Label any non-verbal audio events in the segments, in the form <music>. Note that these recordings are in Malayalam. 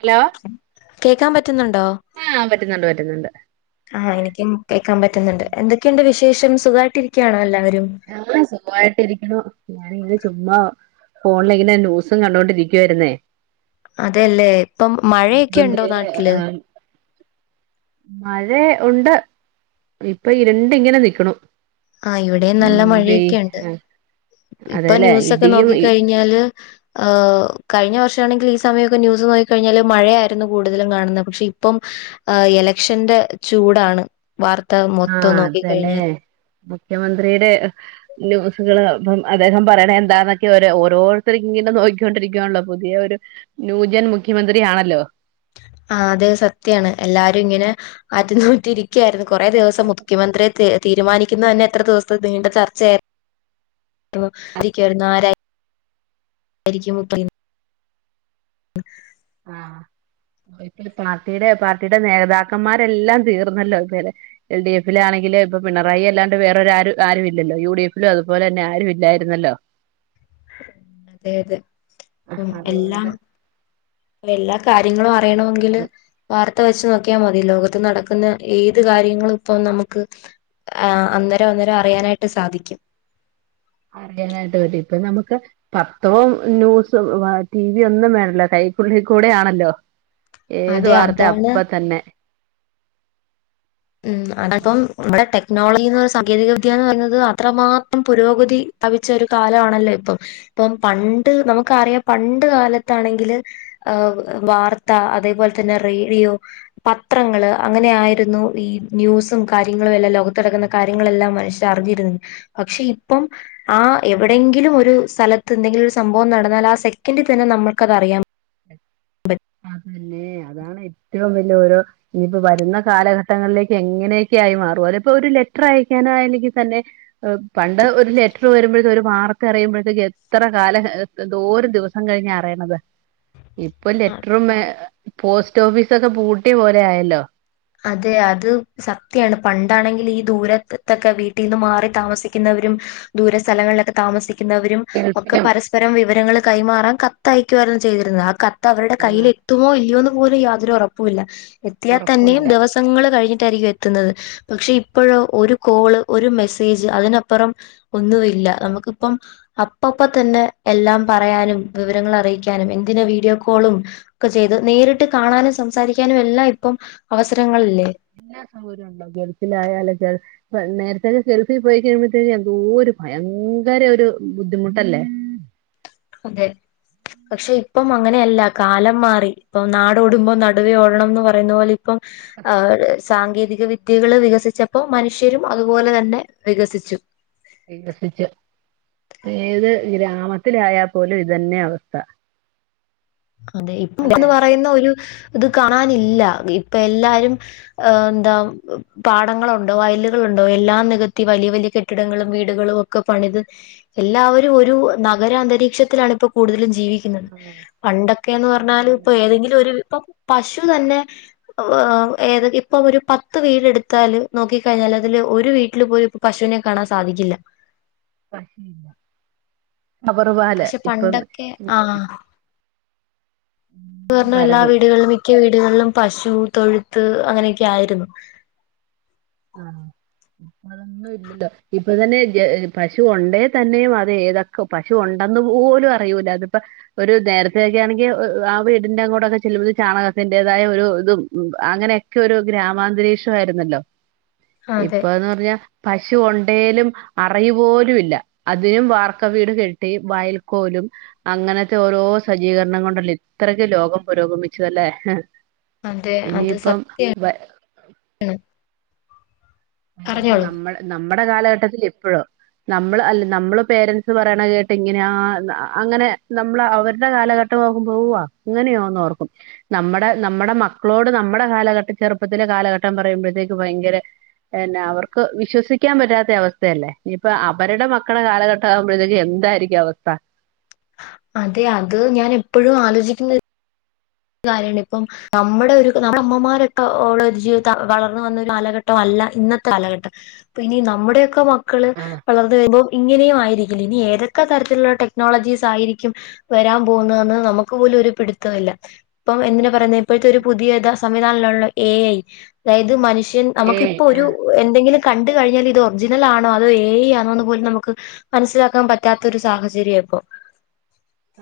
ഹലോ കേക്കാൻ പറ്റുന്നുണ്ടോ ആഹ് പറ്റുന്നുണ്ട് പറ്റുന്നുണ്ട് ആഹ് എനിക്കും കേക്കാൻ പറ്റുന്നുണ്ട് എന്തൊക്കെയുണ്ട് വിശേഷം സുഖായിട്ട് ഇരിക്യാണോ എല്ലാവരും ഞാൻ സുഖമായിട്ട് ഇരിക്കണു ഞാനിങ്ങനെ ചുമ്മാ ഫോണില ഇങ്ങനെ ന്യൂസും കണ്ടോണ്ടിരിക്കുവായിരുന്നേ അതെല്ലേ ഇപ്പം മഴയൊക്കെ ഉണ്ടോ മുഖ്യമന്ത്രിയുടെ നാട്ടിൽ ആഹ് മഴ ഉണ്ട് ഇപ്പൊ ഇരുണ്ടിങ്ങനെ നിക്കണു ആഹ് ഇവിടെയും നല്ല ഉം വെയ് മഴയൊക്കെഉണ്ട് ഇപ്പൊ അതെല്ലേ ന്യൂസൊക്കെ ഇടിയും ഇ നോക്കിക്കഴിഞ്ഞാല് ഹ് കഴിഞ്ഞ വർഷമാണെങ്കിൽ ഈ സമയമൊക്കെ ന്യൂസ് നോക്കി കഴിഞ്ഞാല് മഴയായിരുന്നു കൂടുതലും കാണുന്നത് പക്ഷെ ഇപ്പം ആഹ് ഇലക്ഷന്റെ ചൂടാണ് വാർത്ത മൊത്തം നോക്കിക്കഴിഞ്ഞാൽ മുഖ്യമന്ത്രീടെ ന്യൂസ്കള് ഇപ്പം അദ്ദേഹം പറയ്ണ എന്താന്നൊക്കെ ഓരോര്ത്തര്ങ്ങനെ നോയിക്കൊണ്ടിരിക്കുവാണല്ലോ പുതിയ ഒര് ന്യൂജൻ മുഖ്യമന്ത്രിയാണല്ലോ ആഹ് അതെ സത്യാണ് എല്ലാരുങ്ങനെ ആറ്റ് നോറ്റ് ഇരിക്ക്യായിരുന്ന് കൊറേ ദിവസം മുഖ്യമന്ത്ര്യേ തീരുമാനിക്കുന്നതെന്നെ എത്ര ദിവസത്തെ നീണ്ട ചർച്ചായി <unintelligible> ആരായി ആയിരിക്കും മുഖ്യൻ <inaudible> ഒരിക്കല് പാർട്ടീടെ പാർട്ടീടെ നേതാക്കന്മാരെല്ലാം തീർന്നല്ലോ ഇതുവരെ എൽ ഡി എഫിലാണെങ്കില് ഇപ്പൊ പിണറായി അല്ലാണ്ട് വേറെറൊര് ആരും ഇല്ലോ യു ഡി എഫിലും അതുപോലെ തന്നെ ആരു ഇല്ലായിര്ന്നല്ലോ അതെ അതെ അപ്പം ആഹ് എല്ലാം അതുകൊണ്ട് എല്ലാ കാര്യങ്ങളൂ അറയണവെങ്കില് അത് വാർത്ത വെച്ച് നോക്കിയാ മതി ലോകത്ത് നടക്കുന്ന ഏത് കാര്യങ്ങളും ഇപ്പം നമുക്ക് ആഹ് അന്നേരം അന്നേരം അറിയാനായിട്ട് സാധിക്ക്യും അറിയാനായിട്ട് പറ്റി ഇപ്പൊ നമുക്ക് പത്തവും ന്യൂസ് ടി വി ഒന്നും വേണല്ലോ കൈക്കുള്ളിക്കൂടെ ആണല്ലോ ഏത് അതെ അതാണ് വാർത്തയപ്പ തന്നെ ഉം ഓ അടക്കം നമ്മടെ ടെക്നോളജിന്ന് പറ സാങ്കേതിക വിദ്യന്ന് പറയ്ന്നത് അത്രമാത്രം പുരോഗതി പ്രാഭിച്ച ഒര് കാലവാണല്ലോ ഇപ്പം ഇപ്പം പണ്ട് നമുക്കറിയാം പണ്ട് കാലത്താണെങ്കില് അഹ് വാർത്ത അതേപോലെ തന്നെ റേഡിയോ പത്രങ്ങള് അങ്ങനെയായിരുന്നു ഈ ന്യൂസും കാര്യങ്ങളും എല്ലാം ലോകത്തടക്ക്ന്ന കാര്യങ്ങളെല്ലാം മനുഷ്യരറിഞ്ഞിര്ന്നത് പക്ഷെ ഇപ്പം ആഹ് എവിടെയെങ്കിലും ഒരു സ്ഥലത്ത് എന്തെങ്കിലും ഒര് സംഭവം നടന്നാല് ആ സെക്കൻഡി തന്നെ നമ്മക്ക്ത് അറിയാം എ ബൻ അതല്ലേ അതാണ് ഏറ്റവും വല്ല്യ ഒരോ ഇനിപ്പോ വരുന്ന കാലഘട്ടങ്ങളിലേക്ക് എങ്ങനെക്ക്യായി മാറും അല്ല ഇപ്പൊ ഒരു ലെറ്റർ അയക്കാനായല്ലെങ്കി തന്നെ പണ്ട് ഒരു ലെറ്റർ വരുമ്പോഴുത്തേ ഒരു വാർത്ത അറിയുമ്പോഴത്തേക്ക് എത്ര കാല എന്തോരം ദിവസം കഴിഞ്ഞാ അറിയ്ണത് ഇപ്പല്ലേ ട്ട്രുമേ പോസ്റ്റ് ഓഫീസൊക്കെ പൂട്ട്യ പോലെയായല്ലോ അതെ അത് സത്യാണ് പണ്ടാണെങ്കില് ഈ ദൂരത്ത്ത്തെക്കെ വീട്ടീന്ന് മാറി താമസിക്കുന്നവരും ദൂര സ്ഥലങ്ങളിലൊക്കെ താമസി ക്കുന്നവരും ഒക്കെ ഗൾഫിലും പരസ്പരം വിവരങ്ങള് കൈമാറാൻ കത്തയക്കുവാരുന്നു ചെയ്തിര്ന്നേ ആഹ് ക കത്തവരുടെ കയ്യിൽ എത്തുമോ ഇല്ല്യോന്ന് പോലും യാതൊരൊറപ്പൂല്ല എത്തിയാ ഉറക്കവും തന്നേം ഇല്ല ദിവസങ്ങള് കഴിഞ്ഞിട്ടായിരിക്കും എത്ത്ന്നത് പക്ഷെ ഇപ്പോഴോ ഒരു കോള് ഒര് മെസ്സേജ് അതിനപ്പറം ഒന്നുവില്ല നമക്ക് ഇപ്പം അപ്പപ്പം തന്നെ എല്ലാം പറയാനും വിവരങ്ങൾ അറിയിക്കാനും എന്തിന് വീഡിയോ കോളും ഒക്കെ ചെയ്ത് നേരിട്ട് കാണാനും സംസാരിക്കാനും എല്ലാം ഇപ്പം അവസരങ്ങളില്ലേ എല്ലാ സൗകര്യോണ്ടോ ഗൾഫിലായാലൊക്കെ നേരത്തേക്കെ ഗെൽഫിൽ പോയി കഴിയുമ്പോഴത്തേക്കും എന്തോ ഒരു ഭയങ്കര ഒര് ബുദ്ധിമുട്ടല്ലേ അതെ പക്ഷെ ഇപ്പം അങ്ങനെയല്ല കാലം മാറി, ഇപ്പൊ നാടോടുമ്പോ നടുവേ ഓടണംന്ന് പറയുന്ന പോലെ ഇപ്പം ആ ഒര് സാങ്കേതിക വിദ്യ വിദ്യകള് വികസിച്ചപ്പോ മനുഷ്യരും അതുപോലെ തന്നെ വികസിച്ചു. വികസിച്ചു ഏത് ഗ്രാമത്തിലായാ പോലും ഇതെന്നെ അവസ്ഥ അതെ അല്ലെ ഇപ്പന്ന് പറയുന്ന ഒരു ഇത് കാണാനില്ല ഇപ്പൊ എല്ലാരും ആഹ് എന്താ പാടങ്ങളുണ്ടോ വയലുകളുണ്ടോ എല്ലാം നികത്തി വലിയ വലിയ കെട്ടിടങ്ങളും വീടുകളും ഒക്കെ പണിത് എല്ലാവരും ഒരു നഗരാന്തരീക്ഷത്തിലാണ് ഇപ്പോ കൂടുതലും ജീവി ആഹ് പണ്ടൊക്കെന്ന് അത് പറഞ്ഞാല് ഇപ്പൊ തന്നെ ഏതെങ്കിലും ഒരു ഇപ്പൊ പശു തന്നെ ഏതെ ഇപ്പൊ ഒരു പത്ത് വീട് എടുത്താൽ നോക്കിക്കഴിഞ്ഞാൽ അതില് ഒരു വീട്ടില് പോയി പശുവിനെ കാണാൻ സാധിക്കില്ല കവറുപാല് പക്ഷെ ഇപ്പം പണ്ടൊക്കെ ആഹ് എല്ലാം പറഞ്ഞ എല്ലാ വരവും വീടുകളിലും മിക്ക വീടുകളിലും പശു തൊഴുത്ത് അങ്ങനെയൊക്കെ ആയിരുന്നു ആഹ് <inaudible> അതൊന്നും ഇല്ലല്ലോ ഇപ്പം തന്നെ പശു ഒണ്ടേ തന്നെയും അത് ഏതൊക്കെ പശുണ്ട് ഉണ്ടന്ന് പോലും അറിയൂല അതിപ്പോ ഒരു നേരത്തൊക്കെ ആണെങ്കിൽ ആ വീടിന്റെ അങ്ങോട്ടൊക്കെ ചെല്ലുമ്പോൾ ചാണകത്തിന്റേതായ ഒരു ഇതും ഉം അങ്ങനെ ഒക്കെ ഒരു ഗ്രാമാന്തരീക്ഷം ആയിരുന്നല്ലോ അതെ ഇപ്പന്ന് പറഞ്ഞാ പശു ഒണ്ടേലും അറിയുപോലും ഇല്ല അതിനും വാർക്ക വീട് കെട്ടി വയൽക്കോലും അങ്ങനത്തെ ഓരോ സജ്ജീകരണം കൊണ്ടല്ല ഇത്രക്ക് ലോകം പുരോഗമിച്ചതല്ലേ അതെ അത് ഇനിയിപ്പം സത്യാണ് വ പറഞ്ഞോളൂ നമ്മ നമ്മുടെ കാലഘട്ടത്തിൽ ഇപ്പൊഴോ നമ്മള് അല്ല നമ്മള് പേരൻസ് പറയണ കേട്ട് ഇങ്ങനെ ആ അങ്ങനെ നമ്മള് അവരുടെ കാലഘട്ട ഇട്ട് നോക്കും പോവാ അങ്ങനെയോ ഒന്ന് ഓർക്കും നമ്മുടെ നമ്മുടെ മക്കളോട് നമ്മുടെ കാലഘട്ടം ചെറുപ്പത്തിലെ കാലഘട്ടം പറയുമ്പോഴത്തേക്ക് ഭയങ്കര പിന്നെ അവർക്ക് വിശ്വസിക്കാൻ പറ്റാത്ത അവസ്ഥയല്ലേ ഇനിയിപ്പൊ അവരുടെ മക്കളെ കാലഘട്ട ആകുമ്പഴത്തേക്ക് എന്തായിരിക്കും അവസ്ഥ അതെ അത് ഞാൻ എപ്പോഴും ആലോചിക്കുന്നത് ഒരു കാര്യാണ് ഇപ്പം നമ്മുടെ ഒരു നമ്മുടെ അമ്മമാരൊക്കെ ഉള്ള ഒരു ജീവിത വളർന്ന് വന്ന ഒരു കാലഘട്ടം അല്ല ഇന്നത്തെ കാലഘട്ടം ഇനി നമ്മുടെയൊക്കെ മക്കള് ആഹ് വളർന്ന് വരുമ്പൊ ഇങ്ങനെയും ആയിരിക്കില്ല. ഇനി ഏതൊക്കെ തരത്തില്ള്ള ടെക്നോളജീസ് ആയിരിക്കും വരാം പോവ്ന്നെന്ന് നമുക്ക് പോലും ഒര് പിടിത്തം ഇല്ല. ഇപ്പം എന്തിനാ പറയുന്നെ ഇപ്പോഴത്തെ ഒര് പുതിയ താ സംവിധാൻലൊള്ള എ ഐ അതായത് മനുഷ്യ.... എൻ അമുക്ക് ഏയ് ഇപ്പൊ ഒരു ആഹ് എന്തെങ്കിലും കണ്ട് കഴിഞ്ഞാല് ഇത് ഒറിജിനലാണൊ അതൊ ഏ ഐ ആണോന്ന് പോലും നമുക്ക് മൻസ്സിലാക്കാം പറ്റാത്തൊരു സാഹചര്യാ ഇപ്പൊ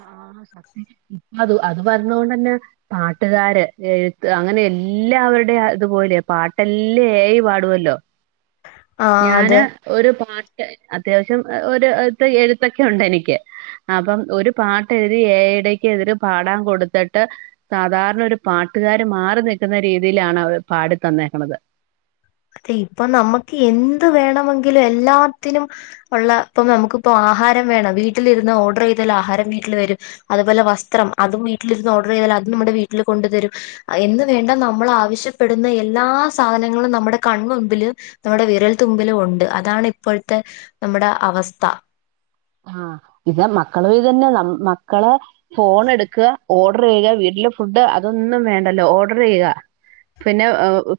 ആഹ് സത്യം ഇപ്പം അത് അത് പർഞ്ഞോണ്ടെന്നെ പാട്ടുകാര്, എഴുത്ത് അങ്ങനെ എല്ലാവരുടെയും അതുപോലെ പാട്ടെല്ലെ എ ഐ പാടുവല്ലൊ. <inaudible> അതെ ഞാന് ഒരു പാട്ട് അത്യാവശ്യം എഹ് ഒര് ത്തെ എഴുത്തൊക്കെ ഒണ്ട് എനിക്ക്. അപ്പം ഒര് പാട്ടെഴുതി ഏ ഐ ടേക്ക് എതിര് പാടാം കൊട്ത്ത്ട്ട് സാധാര്ണ ഒരു പാട്ടുകാര് മാറി നിക്കുന്ന രീതിയിലാണ് അവർ പാടി തന്നേക്ക്ണത്. അതെ ഇപ്പം നമ്മുക്ക് എന്ത് വേണമെങ്കിലും എല്ലാത്തിനും ഉള്ള പ്പം നമുക്ക്പ്പൊ ആഹാരം വേണം വീട്ടിലിരുന്ന് ഓർഡർ ചെയ്താൽ ആഹാരം വീട്ടിൽ വരും. അതുപോലെ വസ്ത്രം അതും വീട്ടിലിരുന്ന് ഓർഡറെയ്താല് അതും നമ്മുടെ വീട്ടില് കൊണ്ട് തരും. അ എന്ന് വേണ്ട നമ്മൾ ആവശ്യപ്പെടുന്ന എല്ലാ സാധനങ്ങളും നമ്മുടെ കൺമുമ്പ് ല് നമ്മുടെ വിരൽ തുമ്പിലും ഒണ്ട്. അതാണ് ഇപ്പോഴത്തെ നമ്മുടെ അവസ്ഥ. ആഹ് ഇതാ മക്കള് ഇതെന്നെ. നമ് മക്കളെ ഫോൺ എട്ക്കാ ഓർഡറെയ്യാ വീട്ടിലെ ഫുഡ് അതൊന്നും വേണ്ടല്ലൊ. ഓർഡറെയ്യുക പിന്നെ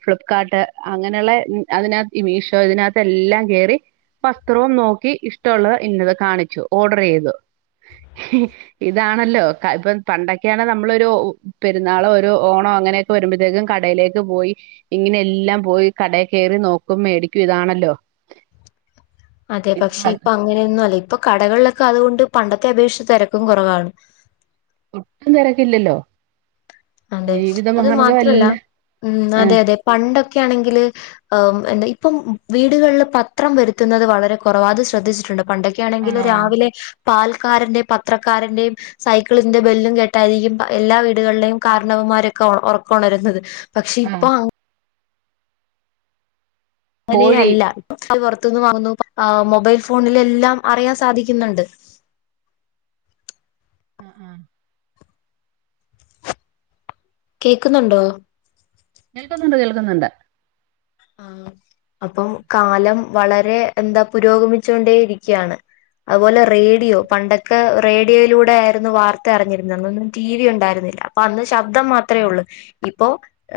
ഫ്ലിപ്കാർട്ട് അങ്ങനെയുള്ള മ് അതിനക മീഷോ ഇതിനാത്ത് എല്ലാം കേറി വസ്ത്രവും നോക്കി ഇഷ്ടമുള്ളത് ഇന്നത് കാണിച്ചു ഓർഡറെയ്തു. ഇതാണല്ലൊ ക്ക പ്പം പണ്ടൊക്കെയാണ് നമ്മളൊരു ഉ പെരുന്നാളൊ ഒരു ഓണൊ അങ്ങനെ വരുമ്പഴത്തേക്കും കടയിലേക്ക് പോയി ഇങ്ങനെ എല്ലാം പോയി കടേ കേറി നോക്കും മേടിക്കും ഇതാണല്ലൊ <inaudible> അതെ പക്ഷെ ഇപ്പൊ അങ്ങനെയൊന്നു അല്ല. ഇപ്പൊ കടകൾലൊക്കെ അതുകൊണ്ട് പണ്ടത്തെ അപേക്ഷിച്ച് തെരക്കും കൊറവാണ്. ഒട്ടും തെരക്കില്ലല്ലൊ. അതെ. അത് മാത്രല്ല എല്ലാം ഉം ഉം. ആഹ് അതെ അതെ. പണ്ടൊക്കെ ആണെങ്കില് അഹ് എന്താ ഇപ്പം വീടുകൾല് പത്രം വെരുത്തുന്നത് വളരെ കൊറവാ. അത് ശ്രദ്ധിച്ചിട്ട് ണ്ടൊ പണ്ടെ യാണെങ്കില് ആഹ് രാവിലെ പാൽക്കാരൻ്റെ, പത്രക്കാരന്റെയും സൈക്ക്ള്ന്റെ ബെല്ലും കേട്ടായിരിക്കും പ്പ എല്ലാ വീടുകൾലേയും കാരണവന്മാരൊക്കെ ഒർ ഒറക്കൊണരുന്നത്. പക്ഷെ ആഹ് ഇപ്പൊ കോഴി ങ്ങനെയല്ല <unintelligible> പൊറ്ത്തുന്ന് വാങ്ങുന്നു. പ്പ ആഹ് മൊബൈൽ ഫോണിലെല്ലാം അറിയാൻ സാധിക്കുന്നുണ്ട്. ആഹ് ആഹ് കേക്കുന്നുണ്ടോ? കേൾക്കുന്നുണ്ട് കേൾക്കുന്നുണ്ട്. ആഹ്. അപ്പം കാലം വളരെ എന്താ പുരോഗമിച്ചോണ്ടേ ഇരിക്കാണ്. അത് പോലെ റേഡിയൊ. പണ്ടൊക്കെ റേഡിയോയിലൂടായിരുന്നു വാർത്ത അറിഞ്ഞിരുന്നെ. അന്നൊന്നും ടി വി ഉണ്ടായിരുന്നില്ല. അപ്പൊ അന്ന് ശബ്ദം മാത്രേ ആഹ് ഒള്ള്. ഇപ്പൊ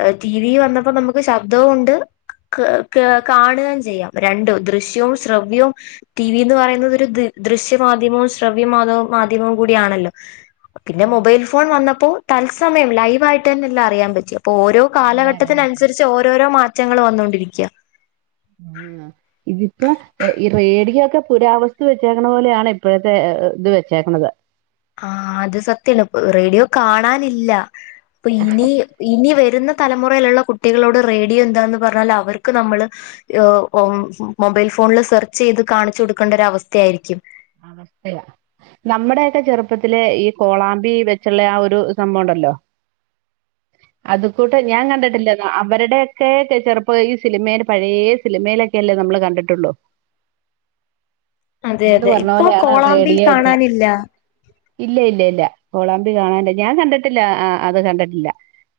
ഏഹ് ടി വി വന്നപ്പൊ നമുക്ക് ശബ്ധൊ ഒണ്ട്. ക് ക്യാ കാണേം ചെയ്യാം രണ്ടും. ദൃശ്യവും, ശ്രവ്യവും ടി വി എന്ന് പറയുന്നത് ഒരു ദ് ദൃശ്യ മാധ്യമവും, ശ്രവ്യ മാധവും മാധ്യമം കൂടിയാണല്ലൊ. പിന്നെ ആഹ് മൊബൈൽ ഫോൺ വന്നപ്പൊ തത്സമയം ലൈവായിട്ടെന്നെല്ലാ അറിയാൻ പറ്റും. പ്പൊ ഓരോ എല്ലാം അറിയാൻ പറ്റും കാലഘട്ടത്തിനൻസരിച്ച് ഓരോരോ മാറ്റങ്ങൾ വന്നോണ്ടിരി ക്യാ. ആഹ് ഇതിപ്പോ ഈ റേഡിയൊക്കെ പുരാവസ്തു വെച്ചേക്കണ പോലെയാണ് ഇപ്പോഴത്തെ ആ ഇത് വെച്ചേക്കണത്. ആഹ് അത് സത്യല്ലെ റേഡിയോ കാണാനില്ല. പ്പൊ ഇനി ഇനി വരുന്ന തല മുറയിലുള്ള കുട്ടികളോട് റേഡിയോ എന്താണന്ന് പറഞ്ഞാൽ അവർക്ക് നമ്മള് യോ ഓം മൊബൈൽ ഫോണിൽ സെർച്ചെയ്ത് കാണിച്ചു കൊടുക്കേണ്ട ഒരവസ്ഥേയിരിക്കും. അവസ്ഥയാ നമ്മടെയെക്കെ ചെറുപ്പത്തില് ഈ കോളാമ്പി വെച്ചുള്ള ആ ഒരു സംഭവണ്ടല്ലോ അത് കൂട്ട ഞാൻ കണ്ടിട്ടില്ലെന്നാ അവരുടെയൊക്കെ ചെ ചെറുപ്പയീ സിനിമേല് പഴേ സിനിമേലൊക്കല്ലേ നമ്മള് കണ്ടിട്ടൊള്ളു അതെ എന്ന് അതെ പറഞ്ഞ ഇപ്പൊ പോലെയാണ് കോളാമ്പി റേഡിയോ ഒക്കെ കാണാനില്ല. ഇല്ല ഇല്ല ഇല്ല കോളാമ്പി കാണാനില് ഞാൻ കണ്ടിട്ടില്ല ആ അത് കണ്ടിട്ടില്ല.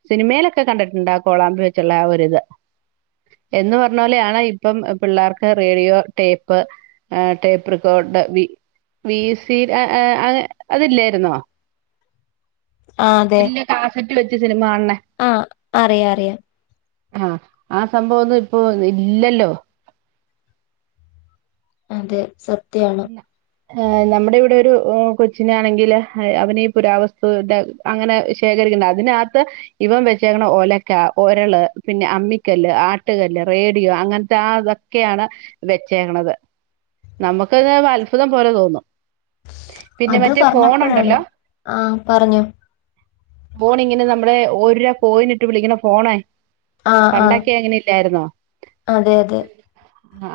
സിനിമേലൊക്കെ കണ്ടിട്ടുണ്ട് അകോളാമ്പി വെച്ചുള്ള ആ ഒരിത്. എന്നു പറഞ്ഞോല് ഞാനാ ഇപ്പം പിള്ളേർക്ക് റേഡിയോ, ടേപ്പ് ആ ടേപ്പ്റെകോഡ് വി വി സി ആഹ് ആഹ് അതില്ലായിരുന്നോ? ആ അതെ വല്ല്യ കാസറ്റ് വെച്ച് സിനിമ കാൺണെ. ആ അറിയാം അറിയാം ആഹ് ആ സംഭവൊന്നിപ്പൊ ഇല്ലല്ലോ. അതെ സത്യാണ്. അ് നമ്മുടെ ഇവിടെ ഒരു കൊച്ചിനൊണെങ്കിൽ ആഹ് അവനീ പുരാവസ്തുൻ്റെ അങ്ങനെ ശേഖരിക്ക്ണ്ട് അതിനാത്ത് ഇവം വെച്ചേക്ക്ണ് ഒലക്ക, ഒരള്, പിന്നെ അമ്മിക്കല്ല്, ആട്ടുകല്ല്, റേഡിയോ അങ്ങൻത്തെ ആതൊ ക്കെയാണ് വെച്ചേക്ക്ണത് നമുക്കത് അത്ഭുതം പോലെ തോന്നും. പിന്നെ അത് മറ്റേ പറഞ്ഞപ്പഴാണ് ഫോണുണ്ടല്ലോ ആഹ് പറഞ്ഞോ. ഫോണിങ്ങനെ നമ്മള് ഒരോ കോയിനിട്ട് വിളിക്കണ ഫോണ ആ ആ പണ്ടൊക്കെ അങ്ങനെ ഇല്ലായിരുന്നോ അതെ അതെ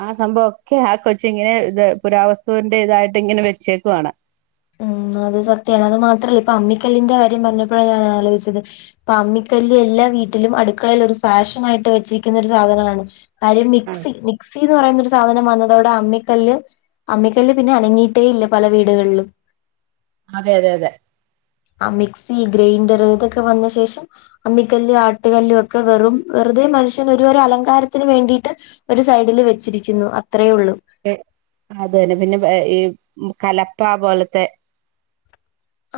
ആഹ് സംഭവൊക്കെ ആ കൊച്ച് ഇങ്ങനെ ഇത് പുരാവസ്തുവിന്റെ ഇതായിട്ട് ഇങ്ങനെ വെച്ചേക്കുവാണ്. ഉം അത് സത്യാണ് അത് മാത്രല്ല ഇപ്പൊ അമ്മിക്കല്ലിന്റെ കാര്യം പറഞ്ഞപ്പഴാ ഞാൻ ആലോയിച്ചത്. ഇപ്പൊ അമ്മിക്കല്ല് എല്ലാ വീട്ടിലും അടുക്കളേല് ഒരു ഫാഷനായിട്ട് വെച്ചിരിക്കുന്ന ഒരു സാധനാണ്. കാര്യം ആ മിക്സി മിക്സ് സീന്ന് പറയുന്നൊരു സാധനം വന്നതോടെ അമ്മിക്കല്ല് അമ്മിക്കല്ല് പിന്നെ അനങ്ങിയിട്ടേ ഇല്ല പല വീടുകൾലും. അതെ അതെതെ. ആ മിക്സി ഗ്രൈൻഡർ ഇതൊക്കെ വന്നശേഷം. അമ്മിക്കല്ല് ആട്ടുകലൊക്കെ വെറും വെറുതെ മനുഷ്യൻ ഒരു അലങ്കാരത്തിന് വേണ്ടിട്ട്. ഒരു സൈഡില് വെച്ചിരിക്കുന്നു അത്രയുള്ളൂ. അത് അതന്നെ പിന്നെ ഈ കലപ്പ പോലത്തെ.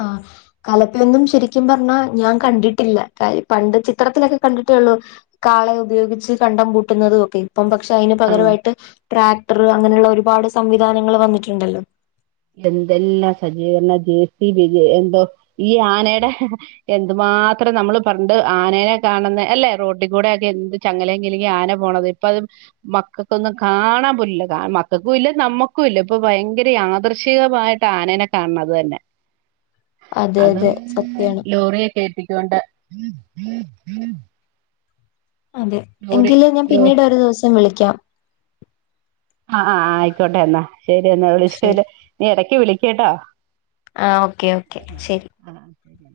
ആഹ്. കലപ്പയൊന്നും ശരിക്കും പറഞ്ഞാ ഞാൻ കണ്ടിട്ടില്ല കാര് പണ്ട് ചിത്രത്തിലൊക്കെ കണ്ടിട്ടൊള്ളു. കാളെ ഉപയോഗിച്ച് കണ്ടം പൂട്ടുന്നതൊക്കെ. ഇപ്പം പക്ഷെ അയിന് ആഹ് പകരമായിട്ട് ട്രാക്ടർ അങ്ങനെയുള്ള ഒരുപാട് സംവിധാനങ്ങൾ വന്നിട്ടുണ്ടല്ലോ. എന്തെല്ലാം സജീകരണം ജെ സ് വിജ എന്തോ ഈ ആനെടെ. എന്തു മാത്രം നമ്മള് പണ്ട് ആനനെ കാണുന്നെ അല്ലേ റോട്ടികൂടെക്കെ എന്ത് ചങ്ങലെകിലിങ്ങി ആന പോണത്. ഇപ്പ അത് മക്കൾക്കൊന്നും കാണാൻ പോലില്ല മക്കൾക്കും ഇല്ല നമ്മക്കും ഇല്ല ഇപ്പ ഭയങ്കര യാദ ഷികമായിട്ട ആനേനെ കാണണത് തന്നെ. അതെ അതും അതെ സത്യാണ് ലോറിയേ കേറ്റിക്കൊണ്ട്. അതെ ലോറി എങ്കില് ഞാൻ ലോ പിന്നീട് ഒരു ദിവസം വിളിക്കാം. ആഹ് ആഹ് ആയിക്കോട്ടെ എന്നാ ശരി എന്നാ ശരി വിളിച്ചതില് നീ എടക്ക് വിളിക്ക്ട്ടോ? ആഹ് ഓക്കെ ഓക്കെ ശരി ആ ആ ശരി